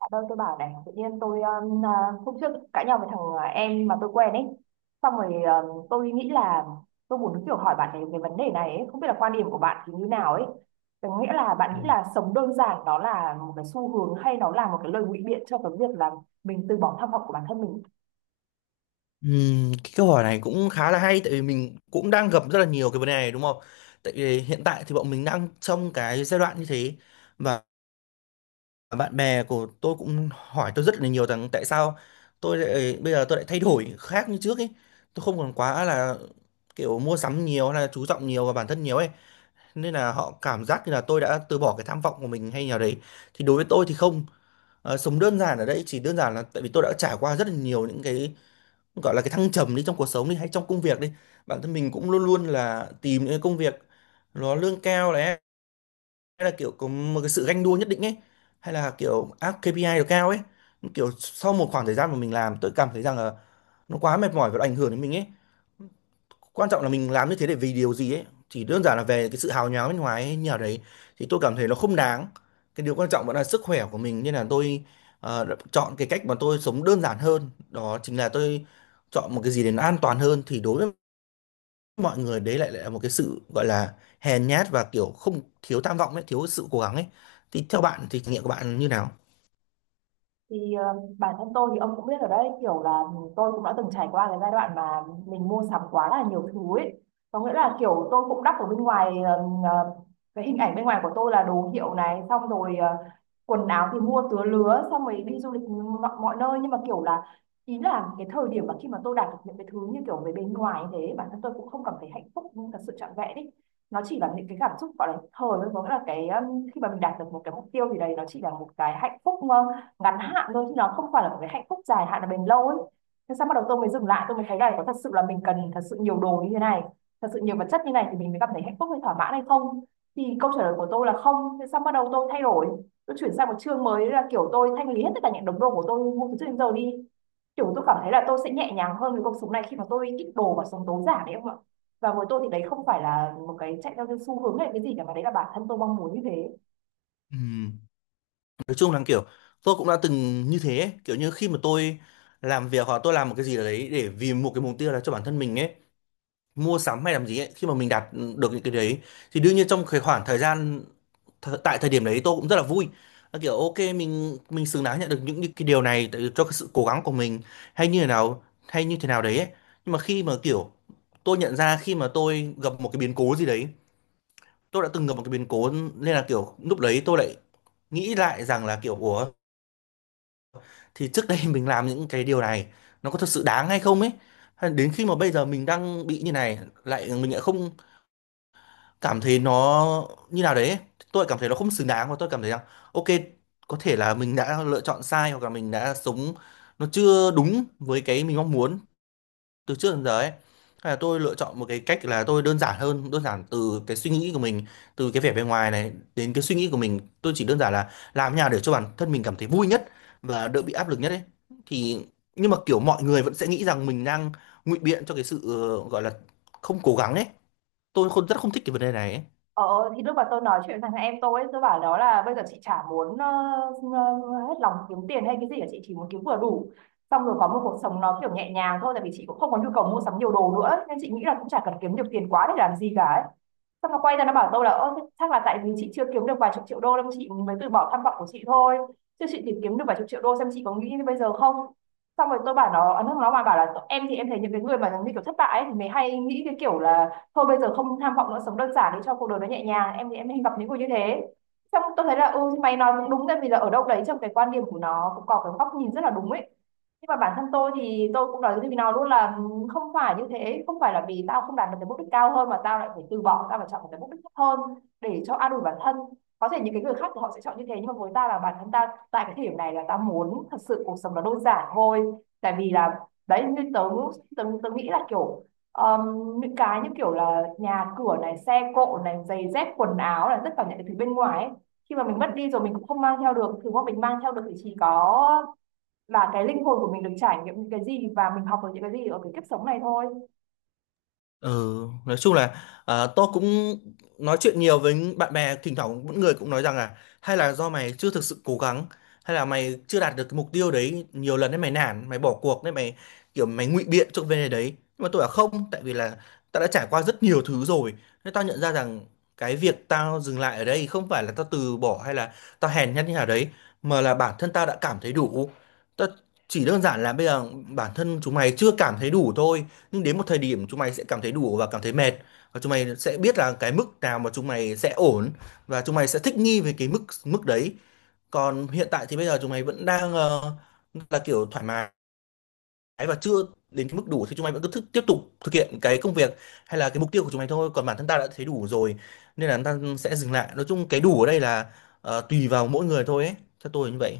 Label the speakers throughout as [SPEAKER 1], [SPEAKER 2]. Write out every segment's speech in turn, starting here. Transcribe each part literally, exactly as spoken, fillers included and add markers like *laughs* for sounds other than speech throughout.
[SPEAKER 1] Dạ đâu tôi bảo này tự nhiên tôi um, à, hôm trước cãi nhau với thằng à, em mà tôi quen ấy. Xong rồi, à, tôi nghĩ là tôi muốn kiểu hỏi bạn ấy về vấn đề này ấy. Không biết là quan điểm của bạn thì như nào ấy, có nghĩa là bạn nghĩ là sống đơn giản đó là một cái xu hướng hay nó là một cái lời ngụy biện cho cái việc là mình từ bỏ tham vọng của bản thân mình.
[SPEAKER 2] Ừm, cái câu hỏi này cũng khá là hay tại vì mình cũng đang gặp rất là nhiều cái vấn đề này đúng không? Tại vì hiện tại thì bọn mình đang trong cái giai đoạn như thế, và bạn bè của tôi cũng hỏi tôi rất là nhiều rằng tại sao tôi lại bây giờ tôi lại thay đổi khác như trước ấy. Tôi không còn quá là kiểu mua sắm nhiều hay là chú trọng nhiều vào bản thân nhiều ấy, nên là họ cảm giác như là tôi đã từ bỏ cái tham vọng của mình hay nào đấy, thì đối với tôi thì không. Ờ, sống đơn giản ở đây chỉ đơn giản là tại vì tôi đã trải qua rất là nhiều những cái gọi là cái thăng trầm đi trong cuộc sống đi hay trong công việc đi, bản thân mình cũng luôn luôn là tìm những cái công việc nó lương cao này, hay là kiểu có một cái sự ganh đua nhất định ấy, hay là kiểu áp kay pi ai được cao ấy, kiểu sau một khoảng thời gian mà mình làm, tôi cảm thấy rằng là nó quá mệt mỏi và nó ảnh hưởng đến mình ấy. Quan trọng là mình làm như thế để vì điều gì ấy, chỉ đơn giản là về cái sự hào nhoáng bên ngoài ấy, như nào đấy, thì tôi cảm thấy nó không đáng. Cái điều quan trọng vẫn là sức khỏe của mình nên là tôi ờ, đã chọn cái cách mà tôi sống đơn giản hơn, đó chính là tôi chọn một cái gì để nó an toàn hơn, thì đối với mọi người đấy lại lại là một cái sự gọi là hèn nhát và kiểu không thiếu tham vọng ấy, thiếu sự cố gắng ấy. Thì theo bạn thì trải nghiệm của bạn như nào?
[SPEAKER 1] Thì, ờ, bản thân tôi thì ông cũng biết ở đấy, kiểu là tôi cũng đã từng trải qua cái giai đoạn mà mình mua sắm quá là nhiều thứ ấy. Có nghĩa là kiểu tôi cũng đắp ở bên ngoài, ờ, ờ, cái hình ảnh bên ngoài của tôi là đồ hiệu này, xong rồi ờ, quần áo thì mua tứa lứa, xong rồi đi du lịch mọi, mọi nơi, nhưng mà kiểu là ý là cái thời điểm mà khi mà tôi đạt được những cái thứ như kiểu về bên ngoài như thế, bản thân tôi cũng không cảm thấy hạnh phúc nhưng thật sự trọn vẹn ấy. Nó chỉ là những cái cảm xúc gọi là thời thôi, có nghĩa là cái, um, khi mà mình đạt được một cái mục tiêu thì đấy nó chỉ là một cái hạnh phúc ờ, ngắn hạn thôi, chứ nó không phải là một cái hạnh phúc dài hạn là bền lâu ấy. Thế sao bắt đầu tôi mới dừng lại, tôi mới thấy là có thật sự là mình cần thật sự nhiều đồ như thế này, thật sự nhiều vật chất như này thì mình mới cảm thấy hạnh phúc hay thỏa mãn hay không. Thì câu trả lời của tôi là không. Thế sao bắt đầu tôi thay đổi, tôi chuyển sang một chương mới, là kiểu tôi thanh lý hết tất cả những đống đồ của tôi mua từ trước đến giờ đi. Kiểu tôi cảm thấy là tôi sẽ nhẹ nhàng hơn với cuộc sống này khi mà tôi ít đồ và sống tối giản đấy không ạ. Và với tôi thì đấy không phải là một cái chạy theo cái xu hướng hay cái gì cả, mà đấy là bản thân tôi mong muốn như thế.
[SPEAKER 2] Ừ. Nói chung là kiểu tôi cũng đã từng như thế ấy. Kiểu như khi mà tôi làm việc hoặc tôi làm một cái gì đấy để vì một cái mục tiêu là cho bản thân mình ấy, mua sắm hay làm gì ấy, khi mà mình đạt được những cái đấy thì đương nhiên trong cái khoảng thời gian th tại thời điểm đấy tôi cũng rất là vui. Là kiểu ok, mình mình xứng đáng nhận được những, những cái điều này tại- cho cái sự cố gắng của mình hay như thế nào hay như thế nào đấy ấy. Nhưng mà khi mà kiểu tôi nhận ra khi mà tôi gặp một cái biến cố gì đấy, tôi đã từng gặp một cái biến cố, nên là kiểu lúc đấy tôi lại nghĩ lại rằng là kiểu ủa, thì trước đây *laughs* mình làm những cái điều này nó có thật sự đáng hay không ấy. Hay đến khi mà bây giờ mình đang bị như này lại mình lại không cảm thấy nó như nào đấy, tôi lại cảm thấy nó không xứng đáng và tôi cảm thấy rằng ok, có thể là mình đã lựa chọn sai hoặc là mình đã sống nó chưa đúng với cái mình mong muốn từ trước đến giờ ấy. Hay là tôi lựa chọn một cái cách là tôi đơn giản hơn, đơn giản từ cái suy nghĩ của mình, từ cái vẻ bề ngoài này đến cái suy nghĩ của mình, tôi chỉ đơn giản là làm nhà để cho bản thân mình cảm thấy vui nhất và đỡ bị áp lực nhất ấy. Thì nhưng mà kiểu mọi người vẫn sẽ nghĩ rằng mình đang ngụy biện cho cái sự ờ, gọi là không cố gắng ấy. Tôi không rất không thích cái vấn đề này ấy.
[SPEAKER 1] Ờ thì lúc mà tôi nói chuyện với thằng em tôi ấy, tôi bảo nó là bây giờ chị chả muốn ờ, ờ, hết lòng kiếm tiền hay cái gì cả, chị chỉ muốn kiếm vừa đủ, xong rồi có một cuộc sống nó kiểu nhẹ nhàng thôi, tại vì chị cũng không có nhu cầu mua sắm nhiều đồ nữa nên chị nghĩ là cũng chả cần kiếm nhiều tiền quá để làm gì cả ấy. Xong nó quay ra nó bảo tôi là ơ thế chắc là tại vì chị chưa kiếm được vài chục triệu đô nên chị mới từ bỏ tham vọng của chị thôi, chứ chị tìm kiếm được vài chục triệu đô xem chị có nghĩ như bây giờ không. Xong rồi tôi bảo nó. Nó nó mà bảo là em thì em thấy những cái người mà như kiểu thất bại ấy, thì mới hay nghĩ cái kiểu là thôi bây giờ không tham vọng nữa, sống đơn giản đi cho cuộc đời nó nhẹ nhàng, em thì em hay gặp những người như thế. Xong tôi thấy là ừ thì mày nói cũng đúng, tại vì là ở đâu đấy trong cái quan điểm của nó cũng có cái góc nhìn rất là đúng ấy, nhưng mà bản thân tôi thì tôi cũng nói với nó luôn là ừ, không phải như thế, không phải là vì tao không đạt được cái mục đích cao hơn mà tao lại phải từ bỏ, tao phải chọn một cái mục đích thấp hơn để cho an ủi bản thân. Có thể những cái người khác thì họ sẽ chọn như thế, nhưng mà với ta là bản thân ta tại cái thời điểm này là ta muốn thật sự cuộc sống nó đơn giản thôi. Tại vì là đấy, như tớ tớ, tớ nghĩ là kiểu, Ờm, những cái như kiểu là nhà cửa này, xe cộ này, giày dép quần áo là tất cả những cái thứ bên ngoài ấy. Khi mà mình mất đi rồi mình cũng không mang theo được, thứ mà mình mang theo được thì chỉ có là cái linh hồn của mình được trải nghiệm những cái gì và mình học được những cái gì ở cái kiếp sống này thôi.
[SPEAKER 2] Ừ, nói chung là à, tôi cũng nói chuyện nhiều với bạn bè, thỉnh thoảng mỗi người cũng nói rằng là hay là do mày chưa thực sự cố gắng, hay là mày chưa đạt được cái mục tiêu đấy nhiều lần đấy, mày nản, mày bỏ cuộc đấy, mày kiểu mày ngụy biện cho cái vấn đề đấy. Nhưng mà tôi là không, tại vì là tao đã trải qua rất nhiều thứ rồi, nên tao nhận ra rằng cái việc tao dừng lại ở đây không phải là tao từ bỏ hay là tao hèn nhát như nào đấy, mà là bản thân tao đã cảm thấy đủ. Tao chỉ đơn giản là bây giờ bản thân chúng mày chưa cảm thấy đủ thôi, nhưng đến một thời điểm chúng mày sẽ cảm thấy đủ và cảm thấy mệt, và chúng mày sẽ biết là cái mức nào mà chúng mày sẽ ổn, và chúng mày sẽ thích nghi với cái mức mức đấy. Còn hiện tại thì bây giờ chúng mày vẫn đang ờ, là kiểu thoải mái và chưa đến cái mức đủ, thì chúng mày vẫn cứ thức, tiếp tục thực hiện cái công việc hay là cái mục tiêu của chúng mày thôi, còn bản thân ta đã thấy đủ rồi nên là ta sẽ dừng lại. Nói chung cái đủ ở đây là ờ, tùy vào mỗi người thôi ấy, theo tôi là như vậy.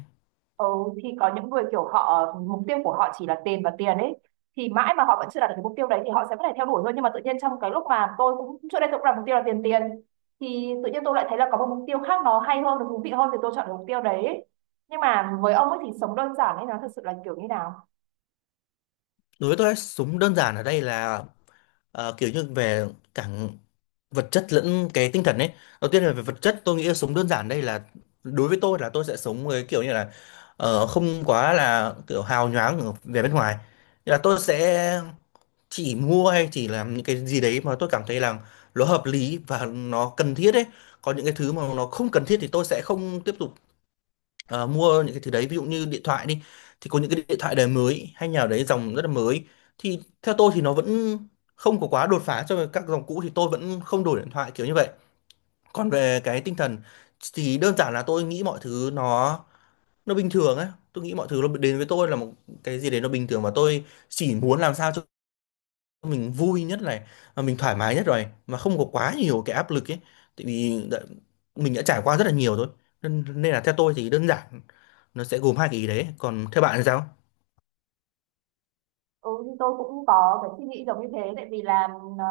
[SPEAKER 1] Ừ, thì có những người kiểu họ mục tiêu của họ chỉ là tiền và tiền ấy, thì mãi mà họ vẫn chưa đạt được cái mục tiêu đấy thì họ sẽ vẫn phải theo đuổi thôi. Nhưng mà tự nhiên trong cái lúc mà tôi cũng trước đây tôi cũng đặt mục tiêu là tiền tiền, thì tự nhiên tôi lại thấy là có một mục tiêu khác nó hay hơn, nó thú vị hơn, thì tôi chọn cái mục tiêu đấy ấy. Nhưng mà với ông ấy thì sống đơn giản ấy nó thật sự là kiểu như nào?
[SPEAKER 2] Đối với tôi súng đơn giản ở đây là ờ, kiểu như về cả vật chất lẫn cái tinh thần ấy. Đầu tiên là về vật chất, tôi nghĩ là súng đơn giản đây là đối với tôi là tôi sẽ sống với kiểu như là ờ, không quá là kiểu hào nhoáng ở- về bên ngoài. Nghĩa là tôi sẽ chỉ mua hay chỉ làm những cái gì đấy mà tôi cảm thấy là nó hợp lý và nó cần thiết ấy, còn những cái thứ mà nó không cần thiết thì tôi sẽ không tiếp tục ờ, mua những cái thứ đấy. Ví dụ như điện thoại đi, thì có những cái điện thoại đời mới hay nhà đấy dòng rất là mới, thì theo tôi thì nó vẫn không có quá đột phá so với các dòng cũ, thì tôi vẫn không đổi điện thoại kiểu như vậy. Còn về cái tinh thần thì đơn giản là tôi nghĩ mọi thứ nó nó bình thường ấy, tôi nghĩ mọi thứ nó đến với tôi là một cái gì đấy nó bình thường, và tôi chỉ muốn làm sao cho mình vui nhất này, mà mình thoải mái nhất rồi, mà không có quá nhiều cái áp lực ấy. Tại vì đã- mình đã trải qua rất là nhiều rồi, nên nên là theo tôi thì đơn giản nó sẽ gồm hai cái ý đấy. Còn theo bạn thì sao?
[SPEAKER 1] Ừ, thì tôi cũng có cái suy nghĩ giống như thế, tại vì là ờ,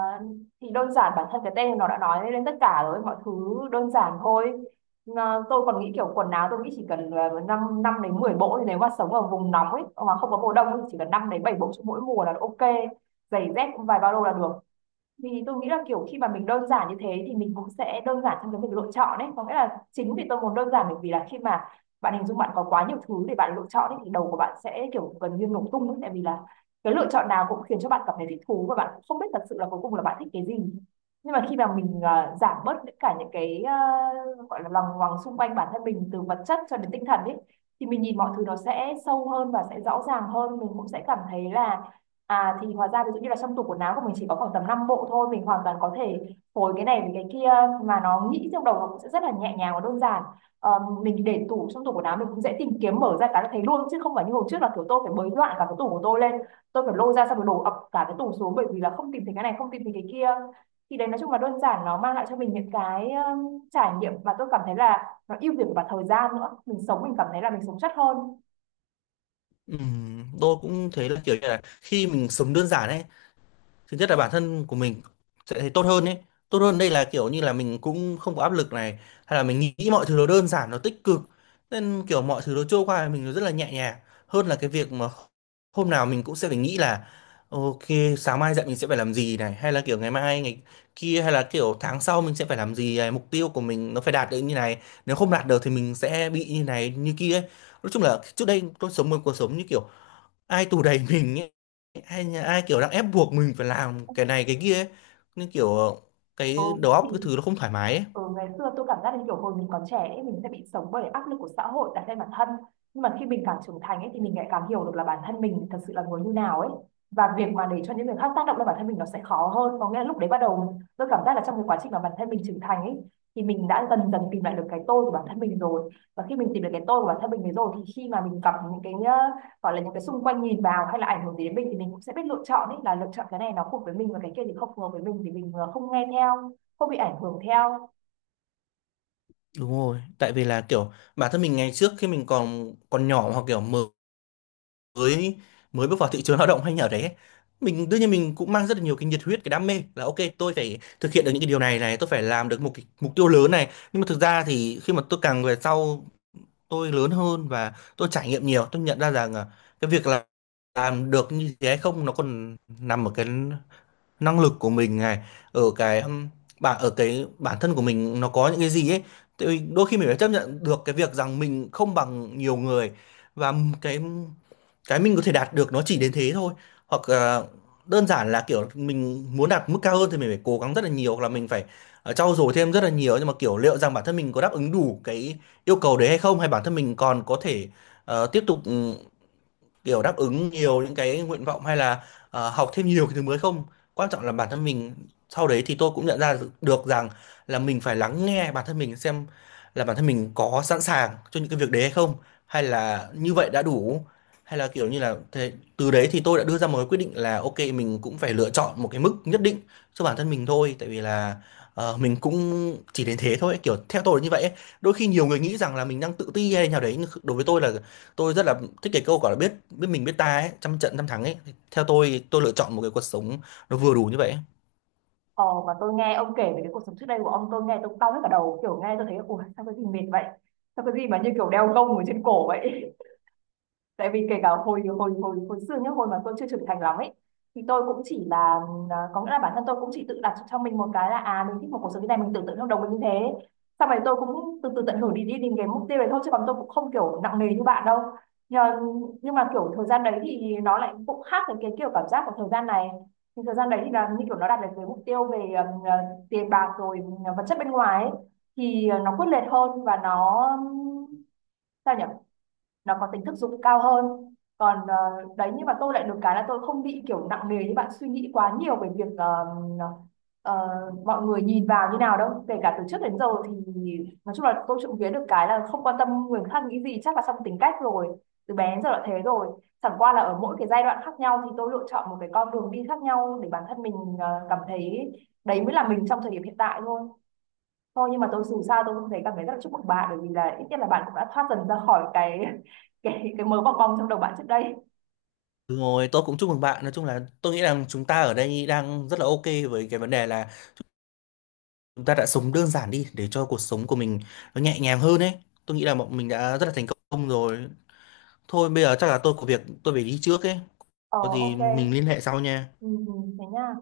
[SPEAKER 1] thì đơn giản bản thân cái tên nó đã nói lên tất cả rồi, mọi thứ đơn giản thôi. Ờ, tôi còn nghĩ kiểu quần áo tôi nghĩ chỉ cần uh, 5, năm đến mười bộ, thì nếu mà sống ở vùng nóng ấy mà không có mùa đông thì chỉ cần năm đến bảy bộ cho mỗi mùa là ok. Giày dép cũng vài ba lô là được, vì tôi nghĩ là kiểu khi mà mình đơn giản như thế thì mình cũng sẽ đơn giản trong cái việc lựa chọn đấy. Có nghĩa là chính vì tôi muốn đơn giản bởi vì là khi mà bạn hình dung bạn có quá nhiều thứ để bạn lựa chọn ấy, thì đầu của bạn sẽ kiểu gần như nổ tung ấy. Tại vì là cái lựa chọn nào cũng khiến cho bạn cảm thấy thích thú và bạn cũng không biết thật sự là cuối cùng là bạn thích cái gì. Nhưng mà khi mà mình à, giảm bớt tất cả những cái, à, gọi là lòng ngoằng xung quanh bản thân mình từ vật chất cho đến tinh thần ấy, thì mình nhìn mọi thứ nó sẽ sâu hơn và sẽ rõ ràng hơn. Mình cũng sẽ cảm thấy là à, thì hóa ra ví dụ như là trong tủ quần áo của mình chỉ có khoảng tầm năm bộ thôi, mình hoàn toàn có thể phối cái này với cái kia. Mà nó nghĩ trong đầu nó cũng sẽ rất là nhẹ nhàng và đơn giản. Ờ, Mình để tủ, trong tủ quần áo mình cũng dễ tìm kiếm, mở ra cái là thấy luôn, chứ không phải như hồi trước là kiểu tôi phải bới loạn cả cái tủ của tôi lên. Tôi phải lôi ra xong rồi đổ ập cả cái tủ xuống, bởi vì là không tìm thấy cái này, không tìm thấy cái kia. Thì đấy, nói chung là đơn giản nó mang lại cho mình những cái um, trải nghiệm mà tôi cảm thấy là nó ưu việt cả thời gian nữa. Mình sống mình cảm thấy là mình sống chất hơn.
[SPEAKER 2] Ừm, tôi cũng thấy là kiểu như là khi mình sống đơn giản ấy, thứ nhất là bản thân của mình sẽ thấy tốt hơn ấy. Tốt hơn đây là kiểu như là mình cũng không có áp lực này, hay là mình nghĩ mọi thứ nó đơn giản nó tích cực, nên kiểu mọi thứ nó trôi qua mình nó rất là nhẹ nhàng hơn là cái việc mà hôm nào mình cũng sẽ phải nghĩ là ok, sáng mai dậy mình sẽ phải làm gì này, hay là kiểu ngày mai ngày kia, hay là kiểu tháng sau mình sẽ phải làm gì này, mục tiêu của mình nó phải đạt được như này, nếu không đạt được thì mình sẽ bị như này như kia ấy. Nói chung là trước đây tôi sống một cuộc sống như kiểu ai tù đẩy mình ấy, ai nhà- ai kiểu đang ép buộc mình phải làm cái này cái kia ấy. Nên kiểu ờ,
[SPEAKER 1] Ừ,
[SPEAKER 2] cái đầu óc cái
[SPEAKER 1] thì
[SPEAKER 2] thứ nó không thoải mái ấy.
[SPEAKER 1] ừ, ngày xưa tôi cảm giác như kiểu hồi mình còn trẻ ấy, mình sẽ bị sống bởi áp lực của xã hội đặt lên bản thân, nhưng mà khi mình càng trưởng thành ấy, thì mình lại càng hiểu được là bản thân mình thật sự là người như nào ấy, và việc mà để cho những người khác tác động lên bản thân mình nó sẽ khó hơn. Có nghĩa là lúc đấy bắt đầu tôi cảm giác là trong cái quá trình mà bản thân mình trưởng thành ấy, thì mình đã dần dần tìm lại được cái tôi của bản thân mình rồi, và khi mình tìm được cái tôi của bản thân mình rồi thì khi mà mình gặp những cái, ờ, gọi là những cái xung quanh nhìn vào hay là ảnh hưởng gì đến mình, thì mình cũng sẽ biết lựa chọn ấy, là lựa chọn cái này nó phù hợp với mình và cái kia thì không phù hợp với mình, thì mình ờ, không nghe theo, không bị ảnh hưởng theo.
[SPEAKER 2] Đúng rồi, tại vì là kiểu bản thân mình ngày trước khi mình còn còn nhỏ hoặc kiểu mới mới bước vào thị trường lao động hay nhà đấy ấy, mình đương nhiên mình cũng mang rất là nhiều cái nhiệt huyết cái đam mê, là ok tôi phải thực hiện được những cái điều này này, tôi phải làm được một cái mục tiêu lớn này. Nhưng mà thực ra thì khi mà tôi càng về sau tôi lớn hơn và tôi trải nghiệm nhiều, tôi nhận ra rằng à, cái việc là làm được như thế hay không nó còn nằm ở cái năng lực của mình này, ở cái um, bản ở cái bản thân của mình nó có những cái gì ấy. Tại vì đôi khi mình phải chấp nhận được cái việc rằng mình không bằng nhiều người, và m- cái cái mình có thể đạt được nó chỉ đến thế thôi, hoặc là đơn giản là kiểu mình muốn đạt mức cao hơn thì mình phải cố gắng rất là nhiều, hoặc là mình phải ờ, trau dồi thêm rất là nhiều. Nhưng mà kiểu liệu rằng bản thân mình có đáp ứng đủ cái yêu cầu đấy hay không, hay bản thân mình còn có thể ờ, tiếp tục kiểu đáp ứng nhiều những cái nguyện vọng, hay là ờ, học thêm nhiều cái thứ mới không. Quan trọng là bản thân mình, sau đấy thì tôi cũng nhận ra được rằng là mình phải lắng nghe bản thân mình xem là bản thân mình có sẵn sàng cho những cái việc đấy hay không, hay là như vậy đã đủ, hay là kiểu như là thế. Từ đấy thì tôi đã đưa ra một cái quyết định là ok, mình cũng phải lựa chọn một cái mức nhất định cho bản thân mình thôi, tại vì là ờ, mình cũng chỉ đến thế thôi, kiểu theo tôi là như vậy ấy. Đôi khi nhiều người nghĩ rằng là mình đang tự ti hay nào đấy, nhưng đối với tôi là tôi rất là thích cái câu gọi là biết biết mình biết ta ấy, trăm trận trăm thắng ấy. Thì theo tôi tôi lựa chọn một cái cuộc sống nó vừa đủ như vậy ấy.
[SPEAKER 1] Ờ, mà tôi nghe ông kể về cái cuộc sống trước đây của ông, tôi nghe tôi cong hết cả đầu, kiểu nghe tôi thấy ủa sao cái gì mệt vậy, sao cái gì mà như kiểu đeo gông ở trên cổ vậy. Tại vì kể cả hồi hồi hồi hồi xưa nhá, hồi mà tôi chưa trưởng thành lắm ấy, thì tôi cũng chỉ là à, có nghĩa là bản thân tôi cũng chỉ tự đặt cho mình một cái là à mình thích một cuộc sống như này, mình tưởng tượng trong đầu mình như thế. Sau này tôi cũng từ từ tận hưởng đi đi đến cái mục tiêu này thôi, chứ còn tôi cũng không kiểu nặng nề như bạn đâu. Nhưng, nhưng mà kiểu thời gian đấy thì nó lại cũng khác với cái kiểu cảm giác của thời gian này. Thì thời gian đấy thì là như kiểu nó đạt được cái mục tiêu về ừm, à, tiền bạc rồi, à, vật chất bên ngoài ấy, thì à, nó quyết liệt hơn và nó, ừm, sao nhỉ, nó có tính thực dụng cao hơn. Còn ờ, đấy, nhưng mà tôi lại được cái là tôi không bị kiểu nặng nề như bạn suy nghĩ quá nhiều về việc ờ, ờ, mọi người nhìn vào như nào đâu, kể cả từ trước đến giờ. Thì nói chung là tôi trộm vía được cái là không quan tâm người khác nghĩ gì, chắc là trong tính cách rồi, từ bé đến giờ là thế rồi. Chẳng qua là ở mỗi cái giai đoạn khác nhau thì tôi lựa chọn một cái con đường đi khác nhau để bản thân mình ờ, cảm thấy đấy mới là mình trong thời điểm hiện tại thôi. Thôi nhưng mà tôi dù sao tôi cũng thấy cảm thấy rất là chúc mừng bạn, bởi vì là ít nhất là bạn cũng đã thoát dần ra khỏi cái *laughs* cái cái mớ bong bong trong đầu bạn trước đây.
[SPEAKER 2] Đúng rồi, tôi cũng chúc mừng bạn. Nói chung là tôi nghĩ rằng chúng ta ở đây đang rất là ok với cái vấn đề là chúng ta đã sống đơn giản đi để cho cuộc sống của mình nó nhẹ nhàng hơn ấy, tôi nghĩ là bọn mình đã rất là thành công rồi. Thôi bây giờ chắc là tôi có việc tôi phải đi trước ấy,
[SPEAKER 1] Ờ,
[SPEAKER 2] có gì
[SPEAKER 1] ok.
[SPEAKER 2] mình liên hệ sau nha.
[SPEAKER 1] Ừ, ừ, thế nha.